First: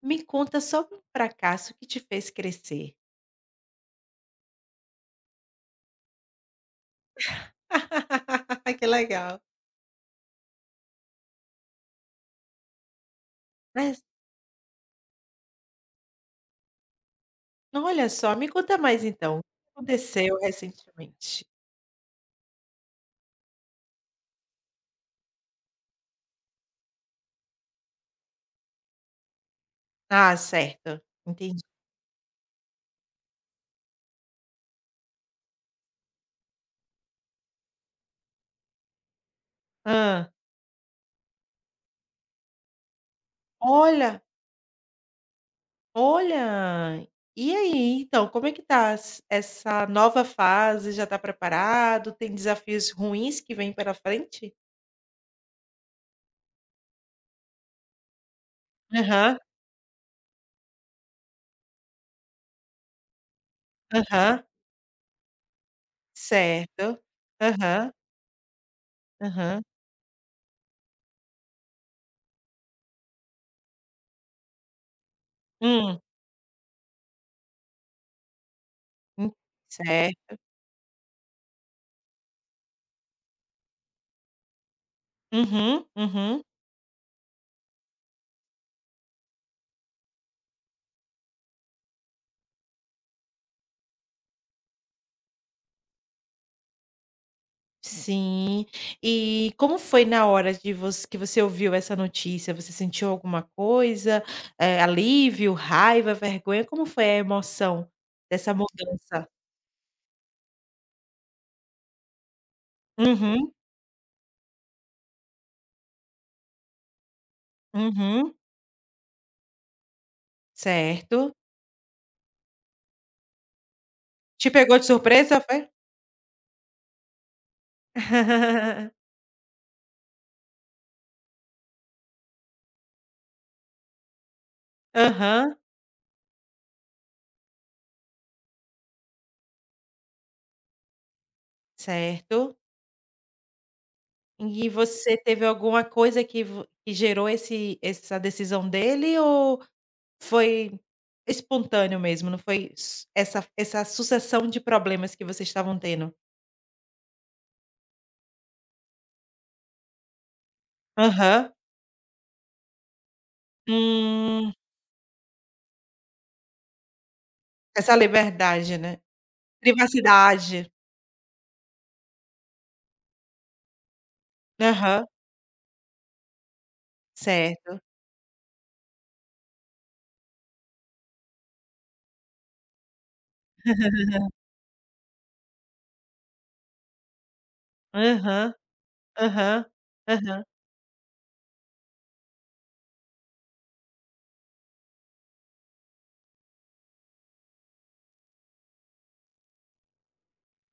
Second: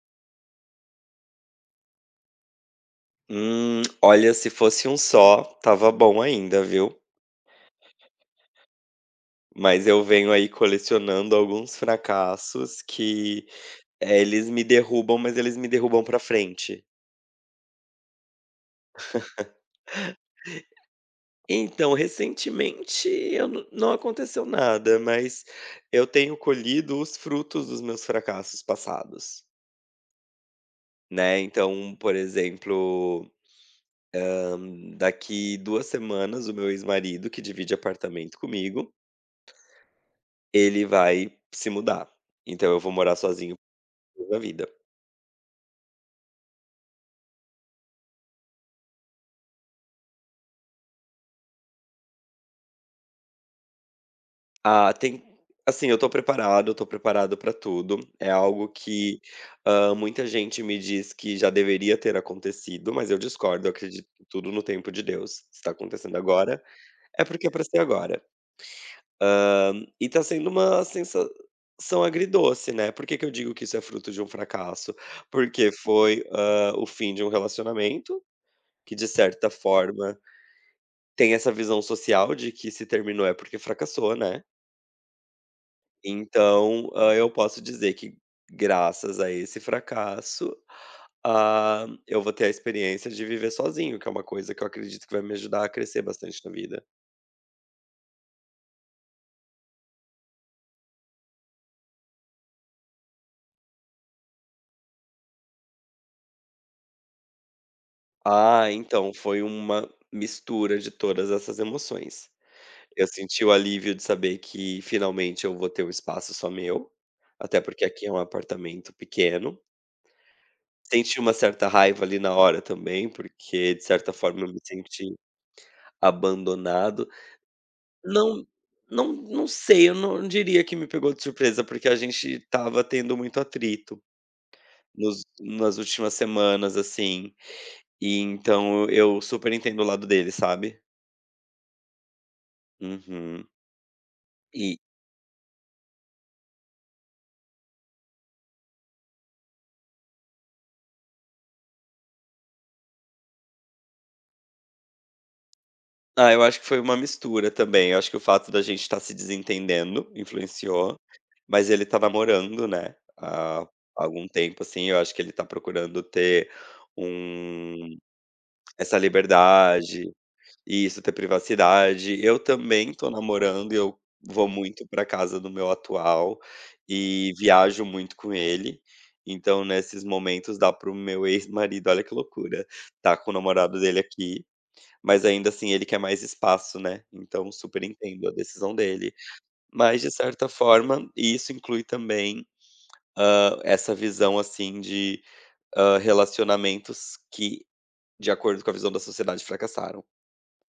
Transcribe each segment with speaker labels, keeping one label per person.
Speaker 1: Me conta sobre um fracasso que te fez crescer.
Speaker 2: Olha, se fosse um só, tava bom ainda, viu.
Speaker 1: Que legal.
Speaker 2: Mas eu venho aí colecionando alguns fracassos que,
Speaker 1: Mas,
Speaker 2: eles me derrubam, mas eles me derrubam pra frente.
Speaker 1: olha só, me conta mais então, o que aconteceu recentemente?
Speaker 2: Então, recentemente eu não aconteceu nada, mas eu tenho colhido os frutos dos meus fracassos passados,
Speaker 1: Ah, certo,
Speaker 2: né.
Speaker 1: entendi.
Speaker 2: Então, por exemplo, hã, daqui 2 semanas o meu ex-marido, que divide apartamento comigo,
Speaker 1: Hã.
Speaker 2: ele vai se mudar. Então eu vou morar sozinho
Speaker 1: Olha,
Speaker 2: da vida.
Speaker 1: olha, e aí, então, como é que tá s essa nova fase, já tá preparado, tem desafios ruins que vêm pela frente?
Speaker 2: Ah, tem assim, eu tô preparado pra tudo. É algo que,
Speaker 1: Aham,
Speaker 2: muita gente me diz que já deveria ter acontecido, mas eu discordo, eu acredito que
Speaker 1: aham,
Speaker 2: tudo no tempo de Deus. Se tá acontecendo agora,
Speaker 1: certo.
Speaker 2: é porque é pra ser
Speaker 1: Aham,
Speaker 2: agora.
Speaker 1: aham.
Speaker 2: E tá sendo uma sensação agridoce, né. Por que que eu digo que isso é fruto de um fracasso? Porque
Speaker 1: Hum,
Speaker 2: foi, o fim de um relacionamento, que de
Speaker 1: hum,
Speaker 2: certa forma
Speaker 1: certo.
Speaker 2: tem essa visão social de que se terminou é porque fracassou, né.
Speaker 1: Uhum, uhum.
Speaker 2: Então, eu posso dizer que graças a esse fracasso, ah, eu vou ter a experiência de viver sozinho, que é uma coisa que eu acredito que vai me ajudar a crescer bastante na vida.
Speaker 1: Sim. E como foi na hora de você que você ouviu essa notícia? Você sentiu alguma coisa? Alívio, raiva, vergonha? Como foi a emoção dessa
Speaker 2: Ah, então
Speaker 1: mudança?
Speaker 2: foi uma mistura de todas essas emoções. Eu senti o
Speaker 1: Uhum,
Speaker 2: alívio de saber que finalmente eu vou ter um espaço só meu, até porque aqui é um
Speaker 1: uhum,
Speaker 2: apartamento pequeno. Senti uma
Speaker 1: certo.
Speaker 2: certa raiva ali na hora também, porque de certa forma
Speaker 1: Te
Speaker 2: eu me
Speaker 1: pegou de
Speaker 2: senti
Speaker 1: surpresa, foi?
Speaker 2: abandonado. Não. Não sei, eu não diria que me pegou de surpresa, porque a gente estava tendo muito atrito nos
Speaker 1: Aham,
Speaker 2: nas últimas semanas, assim, e então eu super entendo o lado dele, sabe.
Speaker 1: certo.
Speaker 2: Uhum.
Speaker 1: E
Speaker 2: E
Speaker 1: você teve alguma coisa que gerou esse essa decisão dele ou foi espontâneo mesmo, não foi s essa sucessão de problemas que vocês estavam tendo?
Speaker 2: eu acho que foi uma mistura também, eu acho que o fato da gente estar se desentendendo influenciou,
Speaker 1: Aham.
Speaker 2: mas ele tá namorando, né, há algum
Speaker 1: Hum,
Speaker 2: tempo, assim, eu acho que ele tá procurando ter
Speaker 1: Essa
Speaker 2: um
Speaker 1: liberdade, né.
Speaker 2: essa liberdade.
Speaker 1: Privacidade.
Speaker 2: Isso, ter privacidade. Eu também estou namorando e eu vou muito pra
Speaker 1: Aham,
Speaker 2: casa do meu atual e
Speaker 1: certo.
Speaker 2: viajo muito com ele. Então, nesses momentos, dá para o meu ex-marido, olha que loucura, tá com o namorado dele aqui, mas ainda assim ele quer mais espaço, né. Então, super entendo a
Speaker 1: Aham,
Speaker 2: decisão dele.
Speaker 1: aham,
Speaker 2: Mas, de
Speaker 1: aham.
Speaker 2: certa forma, isso inclui também, essa visão, assim, de, relacionamentos que, de acordo com a visão da sociedade, fracassaram.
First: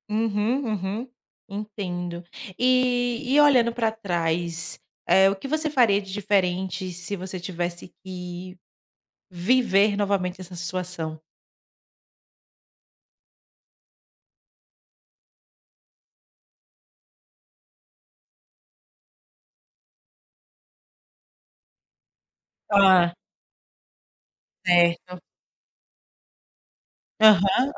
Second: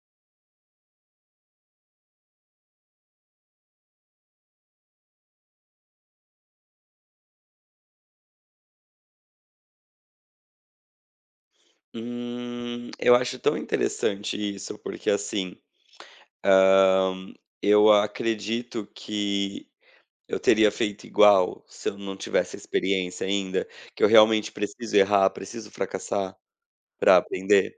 Speaker 1: Uhum, uhum. Entendo. E olhando para trás, o que você faria de diferente se você tivesse que viver novamente essa situação?
Speaker 2: Eu acho tão interessante isso, porque assim, hã, eu acredito que eu teria feito igual se eu não tivesse a
Speaker 1: Ah,
Speaker 2: experiência ainda, que eu realmente preciso
Speaker 1: certo.
Speaker 2: errar, preciso fracassar para
Speaker 1: Aham,
Speaker 2: aprender,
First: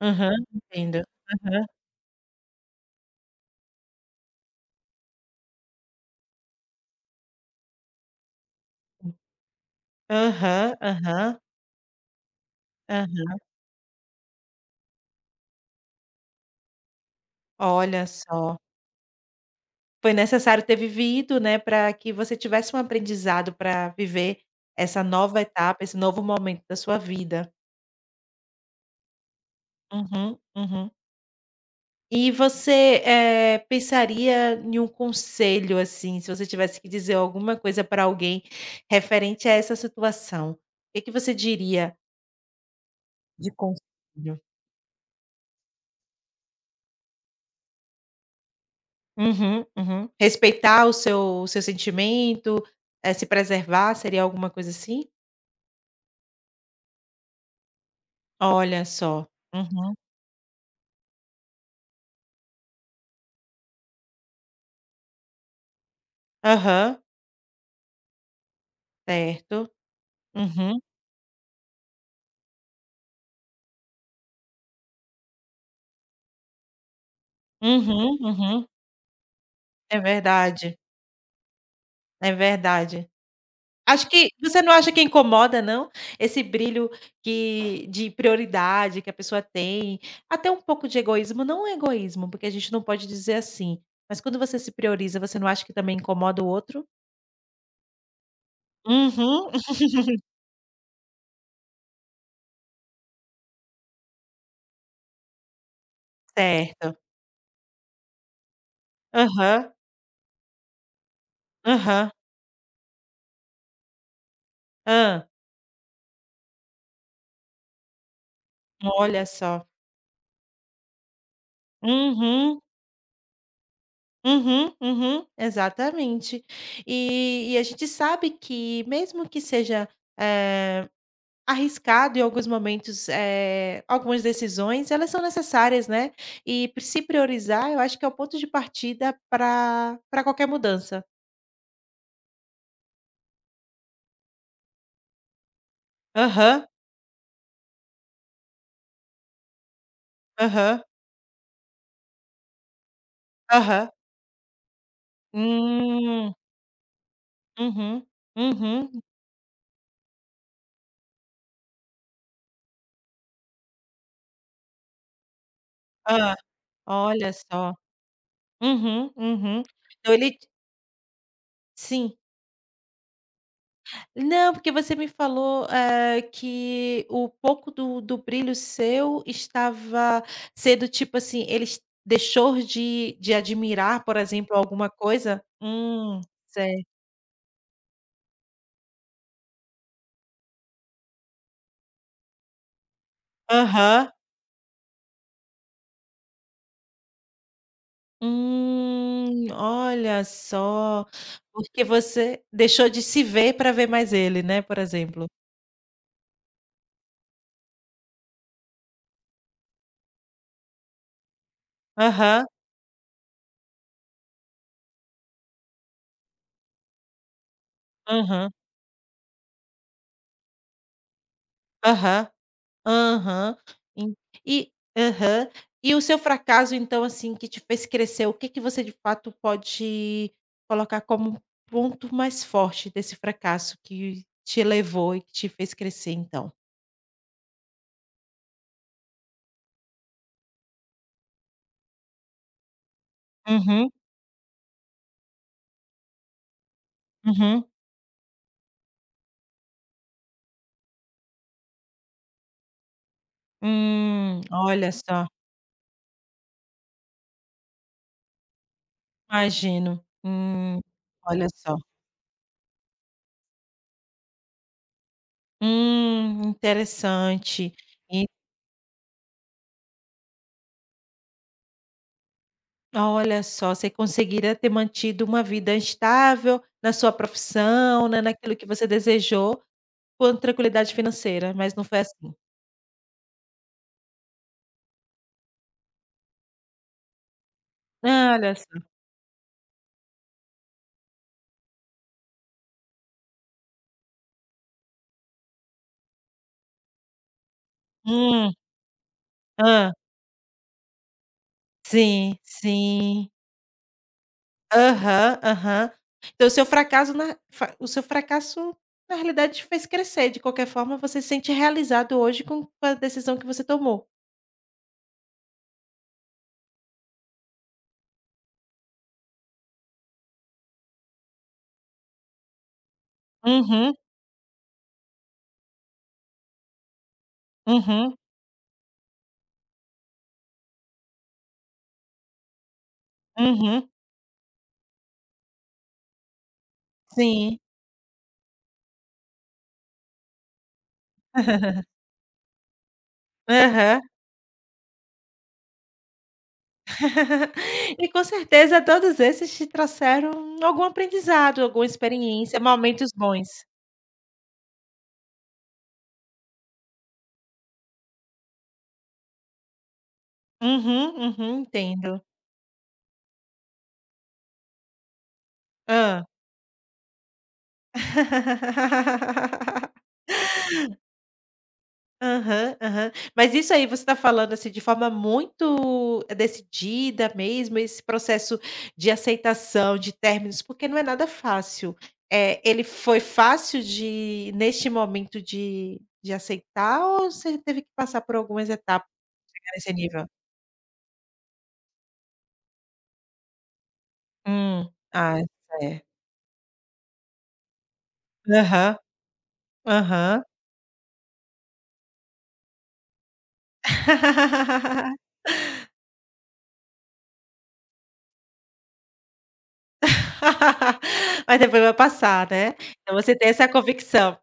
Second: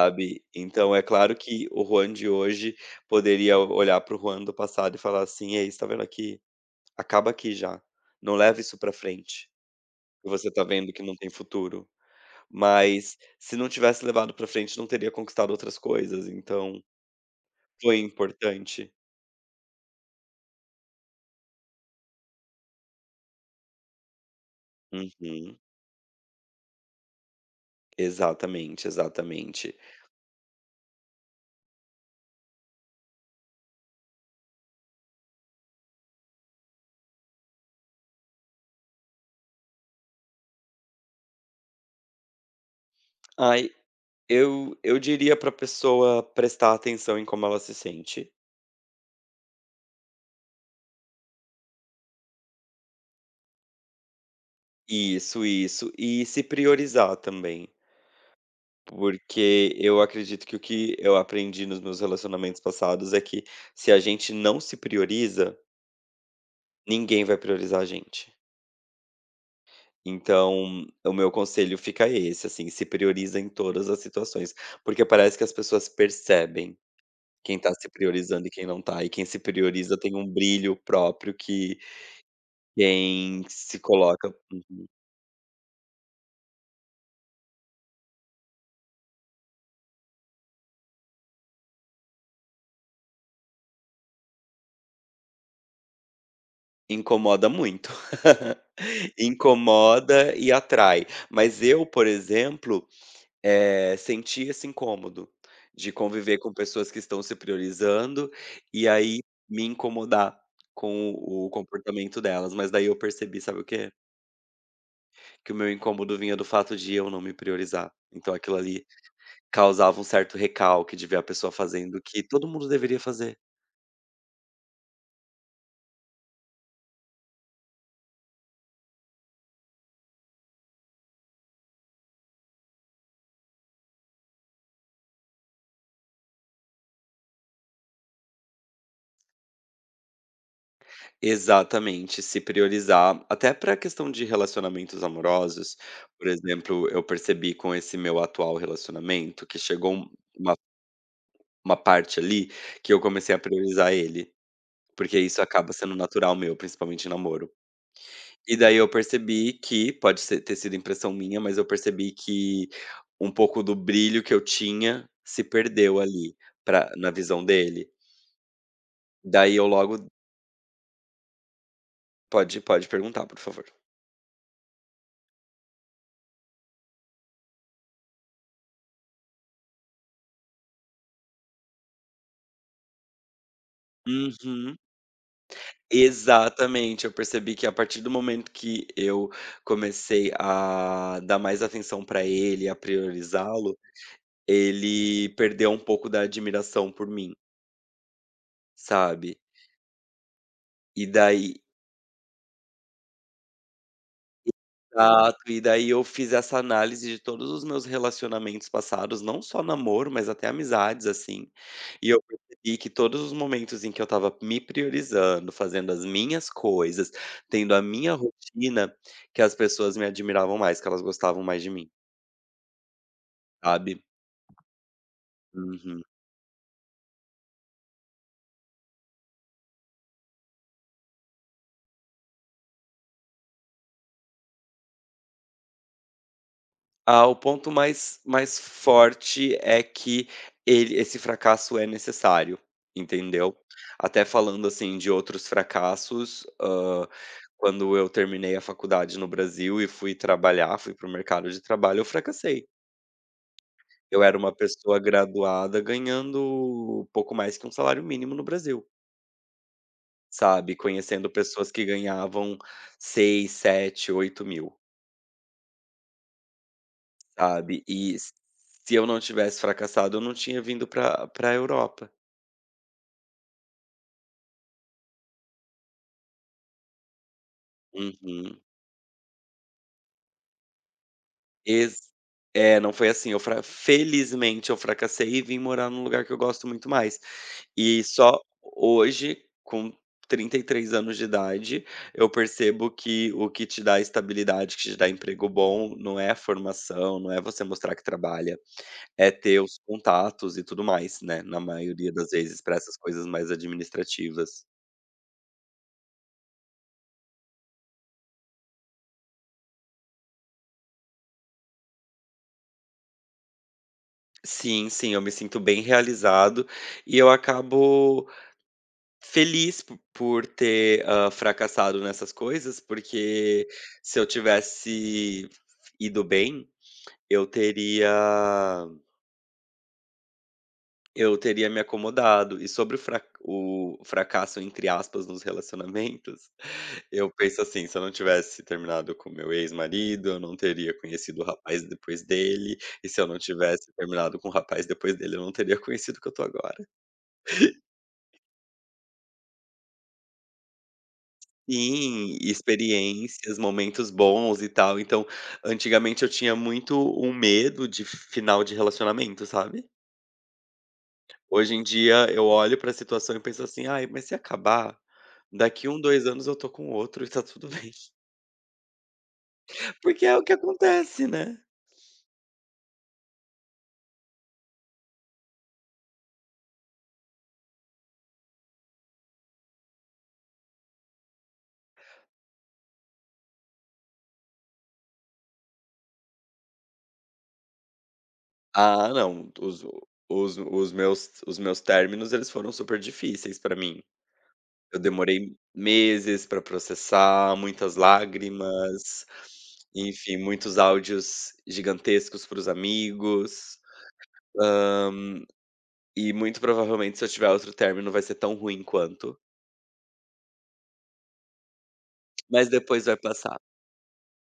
Speaker 1: aham,
Speaker 2: Então
Speaker 1: entendo.
Speaker 2: é claro
Speaker 1: Aham.
Speaker 2: que o Juan de hoje poderia olhar para o Juan do passado e falar assim: "Ei, está vendo aqui? Acaba aqui já, não leva isso para frente, você tá
Speaker 1: Aham,
Speaker 2: vendo que não tem
Speaker 1: aham,
Speaker 2: futuro". Mas,
Speaker 1: aham.
Speaker 2: se não tivesse levado pra frente, não teria conquistado outras coisas, então foi
Speaker 1: Olha só,
Speaker 2: importante.
Speaker 1: foi necessário ter vivido, né, para que você tivesse um aprendizado para viver essa nova
Speaker 2: Uhum.
Speaker 1: etapa, esse novo momento da sua vida.
Speaker 2: Exatamente, exatamente.
Speaker 1: Uhum, uhum. E você, pensaria em um conselho, assim, se você tivesse que dizer alguma coisa para alguém referente a essa situação, o que que você diria de
Speaker 2: Ai,
Speaker 1: conselho?
Speaker 2: eu diria pra pessoa prestar atenção em como ela se sente.
Speaker 1: Uhum, uhum. Respeitar o seu sentimento, se preservar, seria alguma coisa assim?
Speaker 2: Isso, isso. E se priorizar também,
Speaker 1: Olha só.
Speaker 2: porque
Speaker 1: Uhum.
Speaker 2: eu acredito que o que eu aprendi nos meus relacionamentos passados é que, se a gente não se prioriza,
Speaker 1: Aham.
Speaker 2: ninguém vai priorizar a gente.
Speaker 1: Certo. Uhum.
Speaker 2: Então, o meu conselho fica esse, assim, se prioriza em todas as situações, porque parece que as pessoas percebem quem tá se
Speaker 1: Uhum,
Speaker 2: priorizando e
Speaker 1: uhum.
Speaker 2: quem não tá, e quem se prioriza
Speaker 1: É
Speaker 2: tem um
Speaker 1: verdade,
Speaker 2: brilho próprio que
Speaker 1: é verdade.
Speaker 2: quem se
Speaker 1: Acho que
Speaker 2: coloca
Speaker 1: você não acha que incomoda não? Esse brilho que de prioridade que a pessoa tem, até um pouco de egoísmo, não é egoísmo, porque a gente não pode dizer assim, mas quando você se prioriza, você não acha que também incomoda o outro?
Speaker 2: incomoda muito.
Speaker 1: Uhum.
Speaker 2: Incomoda e atrai. Mas eu, por exemplo, eh, sentir esse incômodo de conviver com pessoas
Speaker 1: Certo.
Speaker 2: que estão se priorizando, e aí me
Speaker 1: Aham,
Speaker 2: incomodar com o
Speaker 1: aham.
Speaker 2: comportamento delas. Mas daí eu percebi, sabe o quê?
Speaker 1: Hã.
Speaker 2: Que o meu incômodo vinha do fato de eu não me priorizar. Então aquilo ali
Speaker 1: Olha só.
Speaker 2: causava um certo recalque de ver a pessoa fazendo o que todo
Speaker 1: Uhum.
Speaker 2: mundo deveria fazer.
Speaker 1: Uhum, uhum, exatamente. E a gente sabe que mesmo que seja, eh, arriscado em alguns momentos, algumas decisões, elas são necessárias, né, e se priorizar eu acho que é o ponto de partida para qualquer mudança.
Speaker 2: Exatamente, se priorizar. Até para a questão de relacionamentos amorosos, por
Speaker 1: Aham,
Speaker 2: exemplo, eu percebi com esse meu atual relacionamento que chegou uma
Speaker 1: aham,
Speaker 2: Uma parte ali, que eu comecei a
Speaker 1: aham.
Speaker 2: priorizar ele, porque isso acaba sendo
Speaker 1: Hum,
Speaker 2: natural meu, principalmente em namoro.
Speaker 1: uhum,
Speaker 2: E daí eu
Speaker 1: uhum.
Speaker 2: percebi que, pode ser ter sido impressão minha, mas eu percebi que um pouco do brilho que eu tinha se perdeu
Speaker 1: Ah,
Speaker 2: ali, pra na
Speaker 1: olha
Speaker 2: visão
Speaker 1: só.
Speaker 2: dele.
Speaker 1: Uhum,
Speaker 2: Daí
Speaker 1: uhum.
Speaker 2: eu logo
Speaker 1: Então ele sim.
Speaker 2: pode perguntar, por favor.
Speaker 1: Não, porque você me falou, que o pouco do brilho seu estava sendo, tipo assim, ele es deixou de admirar, por exemplo,
Speaker 2: Uhum.
Speaker 1: alguma coisa? Sei.
Speaker 2: Exatamente, eu percebi que a partir do momento que eu comecei a dar mais atenção pra ele, a priorizá-lo.
Speaker 1: Aham.
Speaker 2: Ele perdeu um pouco da admiração por mim, sabe.
Speaker 1: Olha só.
Speaker 2: E daí
Speaker 1: Porque você deixou de se ver para ver mais ele, né, por exemplo.
Speaker 2: exato, e daí eu fiz essa análise de todos os meus relacionamentos passados, não só namoro, mas até amizades, assim, e eu
Speaker 1: Aham,
Speaker 2: percebi que todos os momentos em que eu estava me priorizando, fazendo as minhas coisas, tendo a minha
Speaker 1: aham,
Speaker 2: rotina, que as pessoas me admiravam mais, que elas gostavam mais de mim,
Speaker 1: aham. Aham.
Speaker 2: sabe.
Speaker 1: En e aham. E o
Speaker 2: Uhum.
Speaker 1: seu fracasso, então, assim, que te fez crescer, o que que você de fato pode colocar como um ponto mais forte desse fracasso que te levou e que te fez crescer, então?
Speaker 2: Ah, o ponto mais forte é que ele esse fracasso é necessário, entendeu?
Speaker 1: Uhum,
Speaker 2: Até falando, assim, de outros fracassos,
Speaker 1: uhum.
Speaker 2: quando eu terminei a faculdade no Brasil e fui trabalhar, fui para o mercado de trabalho, eu fracassei. Eu era uma
Speaker 1: Olha
Speaker 2: pessoa
Speaker 1: só,
Speaker 2: graduada ganhando pouco mais que um salário mínimo no Brasil,
Speaker 1: imagino.
Speaker 2: sabe, conhecendo
Speaker 1: Olha
Speaker 2: pessoas
Speaker 1: só.
Speaker 2: que ganhavam 6, 7, 8 mil.
Speaker 1: Interessante.
Speaker 2: Sabe, e
Speaker 1: E
Speaker 2: s se eu não tivesse fracassado, eu não tinha vindo para Europa.
Speaker 1: olha só, você conseguiria ter mantido uma vida estável na sua profissão, né, naquilo
Speaker 2: Uhum.
Speaker 1: que você desejou, quanto tranquilidade financeira, mas não foi
Speaker 2: Ex
Speaker 1: assim.
Speaker 2: é, não foi assim, eu fra felizmente eu fracassei e vim morar num lugar que eu gosto muito mais. E
Speaker 1: Ah,
Speaker 2: só
Speaker 1: olha só.
Speaker 2: hoje, com 33 anos de idade, eu percebo que o que te dá estabilidade, que te dá emprego bom, não é a formação, não é você mostrar que
Speaker 1: Hum.
Speaker 2: trabalha, é ter os
Speaker 1: Hã.
Speaker 2: contatos e tudo mais, né, na maioria das
Speaker 1: Sim,
Speaker 2: vezes para essas coisas
Speaker 1: sim.
Speaker 2: mais administrativas.
Speaker 1: Aham, aham. Então o seu fracasso na fa o seu fracasso, na realidade, te fez crescer, de qualquer forma você se sente realizado hoje com a decisão que você tomou.
Speaker 2: Sim, sim, eu me sinto bem realizado e eu acabo feliz po por ter, fracassado nessas coisas, porque
Speaker 1: Uhum,
Speaker 2: se eu tivesse ido bem, eu
Speaker 1: uhum,
Speaker 2: teria eu teria me acomodado. E sobre o fra
Speaker 1: uhum.
Speaker 2: o "fracasso", entre aspas, nos relacionamentos, eu
Speaker 1: Sim.
Speaker 2: penso assim: se eu não tivesse terminado com meu ex-marido, eu não teria conhecido o rapaz depois dele, e se eu não tivesse
Speaker 1: Aham.
Speaker 2: terminado com o rapaz depois dele, eu não teria conhecido o que eu tô agora.
Speaker 1: E com certeza todos esses te trouxeram algum aprendizado, alguma
Speaker 2: Sim,
Speaker 1: experiência, momentos bons.
Speaker 2: experiências, momentos bons e tal. Então, antigamente eu tinha muito um medo de final de relacionamento, sabe?
Speaker 1: Uhum, uhum,
Speaker 2: Hoje em
Speaker 1: entendo.
Speaker 2: dia eu olho pra situação e penso assim: "Ai, mas se acabar, daqui um,
Speaker 1: Hã.
Speaker 2: 2 anos eu tô com outro e tá tudo bem". Porque é o que acontece, né?
Speaker 1: Aham, aham. Mas isso aí você está falando, assim, de forma muito decidida mesmo, esse processo de aceitação, de términos, porque não é nada fácil. Ele foi fácil de neste momento de aceitar ou você teve que passar por algumas etapas
Speaker 2: Ah, não,
Speaker 1: pra chegar
Speaker 2: os
Speaker 1: nesse nível?
Speaker 2: os os meus os meus términos, eles foram super difíceis pra mim.
Speaker 1: Hum.
Speaker 2: Eu
Speaker 1: Ah,
Speaker 2: demorei
Speaker 1: é.
Speaker 2: meses para processar, muitas
Speaker 1: Aham,
Speaker 2: lágrimas, enfim,
Speaker 1: aham.
Speaker 2: muitos áudios gigantescos para os amigos, e muito provavelmente se eu tiver outro término vai ser tão ruim quanto,
Speaker 1: Mas depois vai passar,
Speaker 2: mas
Speaker 1: né.
Speaker 2: depois
Speaker 1: Então
Speaker 2: vai
Speaker 1: você tem
Speaker 2: passar.
Speaker 1: essa convicção.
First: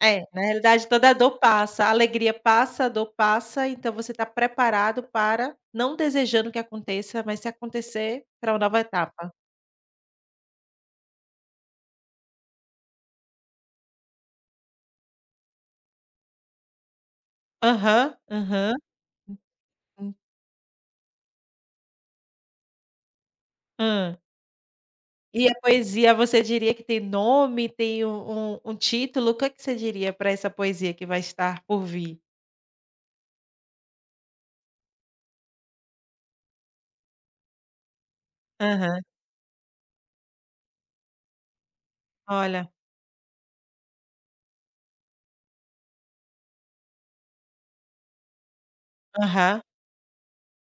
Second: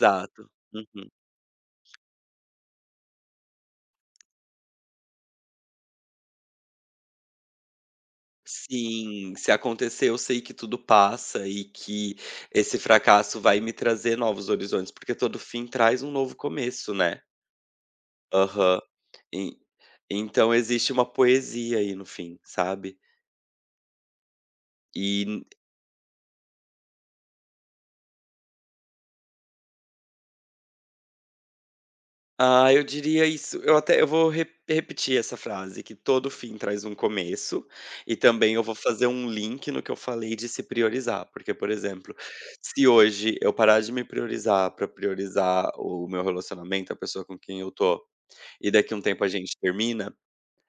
Speaker 1: É, na realidade
Speaker 2: Uhum.
Speaker 1: toda dor passa, a alegria passa, a dor passa, então você está preparado para não desejando que aconteça, mas se acontecer, para uma nova etapa.
Speaker 2: Sim, se acontecer eu sei que tudo passa e que esse fracasso vai me trazer novos horizontes, porque todo fim traz um novo começo, né.
Speaker 1: Aham, aham.
Speaker 2: Aham. E
Speaker 1: Hum.
Speaker 2: então existe uma poesia aí no fim, sabe.
Speaker 1: Hã.
Speaker 2: E,
Speaker 1: E a poesia, você diria que tem nome, tem um título? O que é que você diria para essa poesia que vai estar por vir?
Speaker 2: ah, eu diria isso eu até eu vou re repetir essa frase, que todo fim traz um começo, e também eu vou
Speaker 1: Aham.
Speaker 2: fazer um link no que eu falei de se priorizar, porque, por exemplo,
Speaker 1: Olha.
Speaker 2: se hoje eu parar de me priorizar para priorizar o meu relacionamento, a pessoa com quem eu tô, e daqui a um tempo a gente
Speaker 1: Aham,
Speaker 2: termina,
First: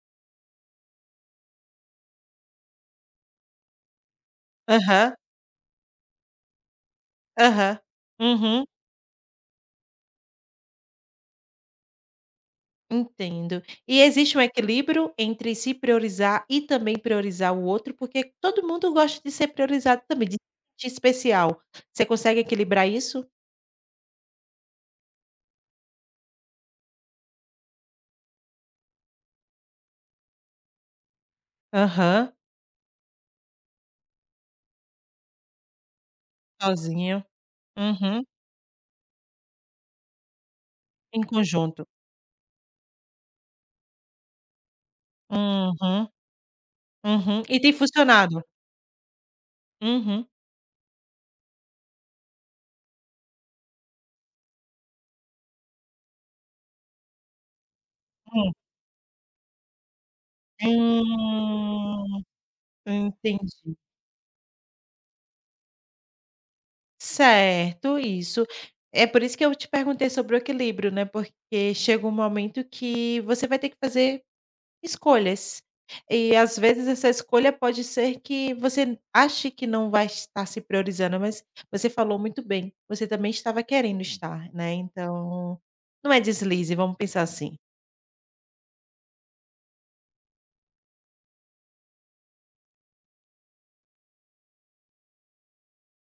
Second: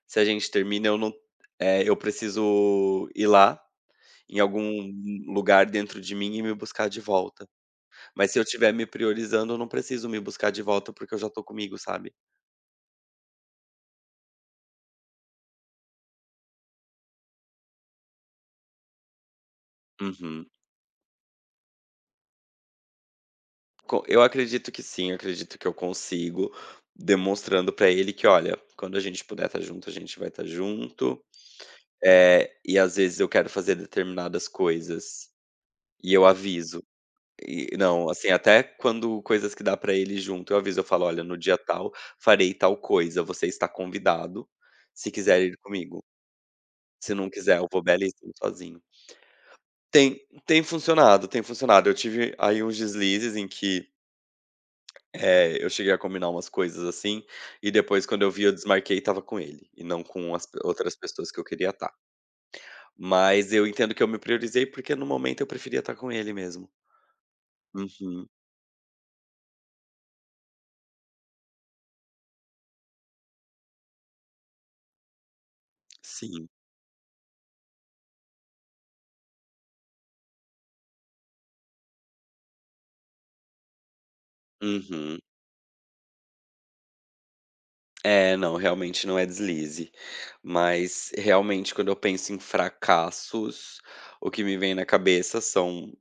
Speaker 2: se a gente termina eu não eu preciso ir lá, em algum
Speaker 1: aham,
Speaker 2: lugar dentro de mim e me buscar de volta.
Speaker 1: aham.
Speaker 2: Mas se eu
Speaker 1: Uhum.
Speaker 2: estiver me priorizando, eu não preciso me buscar de volta, porque eu já tô comigo, sabe?
Speaker 1: Entendo. E existe um equilíbrio entre se priorizar e também priorizar o outro, porque todo mundo gosta de ser priorizado também, de se
Speaker 2: Uhum.
Speaker 1: sentir especial. Você consegue equilibrar isso?
Speaker 2: Co Eu acredito que sim, eu acredito que eu consigo, demonstrando pra ele que: "Olha, quando a gente puder estar junto, a gente vai estar junto,
Speaker 1: Aham.
Speaker 2: eh, e às vezes eu quero fazer determinadas coisas e eu aviso".
Speaker 1: Sozinho.
Speaker 2: E não,
Speaker 1: Uhum.
Speaker 2: assim, até quando coisas que dá pra ele junto, eu aviso, eu falo:
Speaker 1: Em
Speaker 2: "Olha, no dia
Speaker 1: conjunto.
Speaker 2: tal, farei tal coisa, você está convidado, se quiser ir comigo,
Speaker 1: Uhum,
Speaker 2: se não
Speaker 1: uhum. E
Speaker 2: quiser, eu
Speaker 1: tem
Speaker 2: vou belíssimo
Speaker 1: funcionado?
Speaker 2: sozinho". Tem
Speaker 1: Uhum.
Speaker 2: tem funcionado, tem funcionado. Eu tive aí uns deslizes em que é, eu cheguei a combinar umas coisas assim, e depois quando eu vi
Speaker 1: Hum.
Speaker 2: eu desmarquei e estava com ele, e não com as outras pessoas que eu queria estar.
Speaker 1: Hum,
Speaker 2: Mas eu
Speaker 1: Entendi.
Speaker 2: entendo que eu me priorizei, porque no momento eu preferia estar com ele mesmo.
Speaker 1: Certo,
Speaker 2: Uhum,
Speaker 1: isso. É por isso que eu te perguntei sobre o equilíbrio, né, porque chega um momento que você vai ter que fazer escolhas. E
Speaker 2: sim.
Speaker 1: às vezes essa escolha pode ser que você ache que não vai estar se priorizando, mas você falou muito bem, você também estava querendo estar, né,
Speaker 2: Uhum.
Speaker 1: então, não é deslize, vamos pensar assim.
Speaker 2: É, não, realmente não é deslize. Mas realmente quando eu penso em fracassos, o que me vem na cabeça são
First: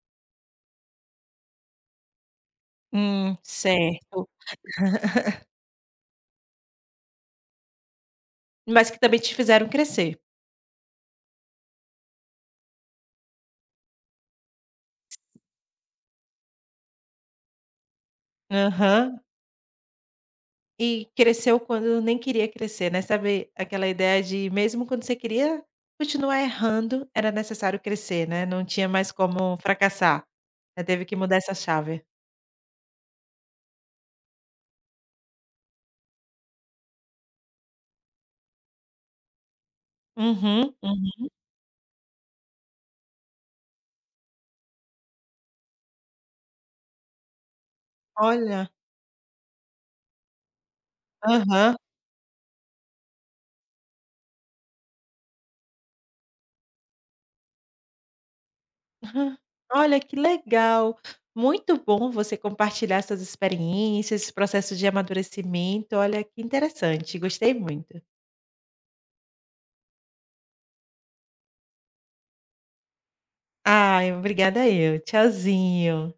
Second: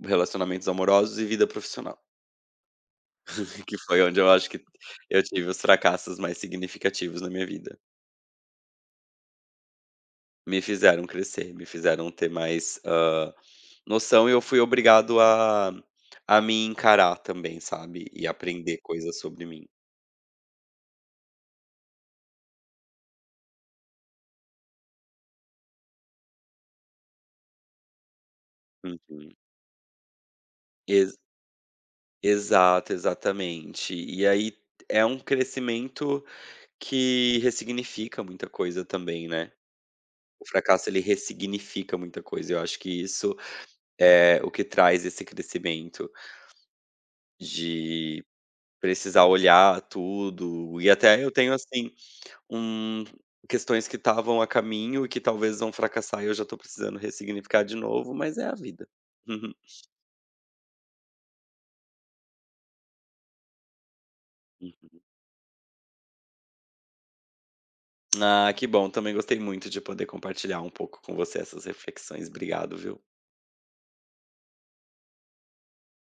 Speaker 2: relacionamentos amorosos e vida profissional, que foi onde
Speaker 1: Certo",
Speaker 2: eu acho que eu tive os fracassos mais significativos na minha vida.
Speaker 1: mas que também te fizeram crescer.
Speaker 2: Me fizeram crescer, me fizeram ter mais, noção e eu fui obrigado a me encarar também, sabe, e aprender coisas
Speaker 1: Aham.
Speaker 2: sobre mim.
Speaker 1: E cresceu quando nem queria crescer, né, sabe aquela ideia de mesmo quando você queria continuar errando, era necessário crescer, né, não tinha mais
Speaker 2: Uhum.
Speaker 1: como fracassar, né, teve
Speaker 2: Ex
Speaker 1: que mudar essa chave.
Speaker 2: Exato, exatamente. E aí é um crescimento que ressignifica muita coisa também, né. O
Speaker 1: Uhum.
Speaker 2: fracasso ele ressignifica muita coisa, eu acho que isso é o que traz esse crescimento de
Speaker 1: Olha,
Speaker 2: precisar olhar tudo e até eu tenho
Speaker 1: aham,
Speaker 2: assim, hum, questões que estavam a caminho e que talvez vão fracassar e eu já tô precisando ressignificar de novo, mas é a vida.
Speaker 1: aham. Olha que legal, muito bom você compartilhar essas experiências, esse processo de amadurecimento, olha que interessante, gostei muito.
Speaker 2: Ah, que bom, também gostei muito de poder compartilhar um pouco com você essas reflexões. Obrigado, viu?
Speaker 1: Ai, obrigada eu, tchauzinho.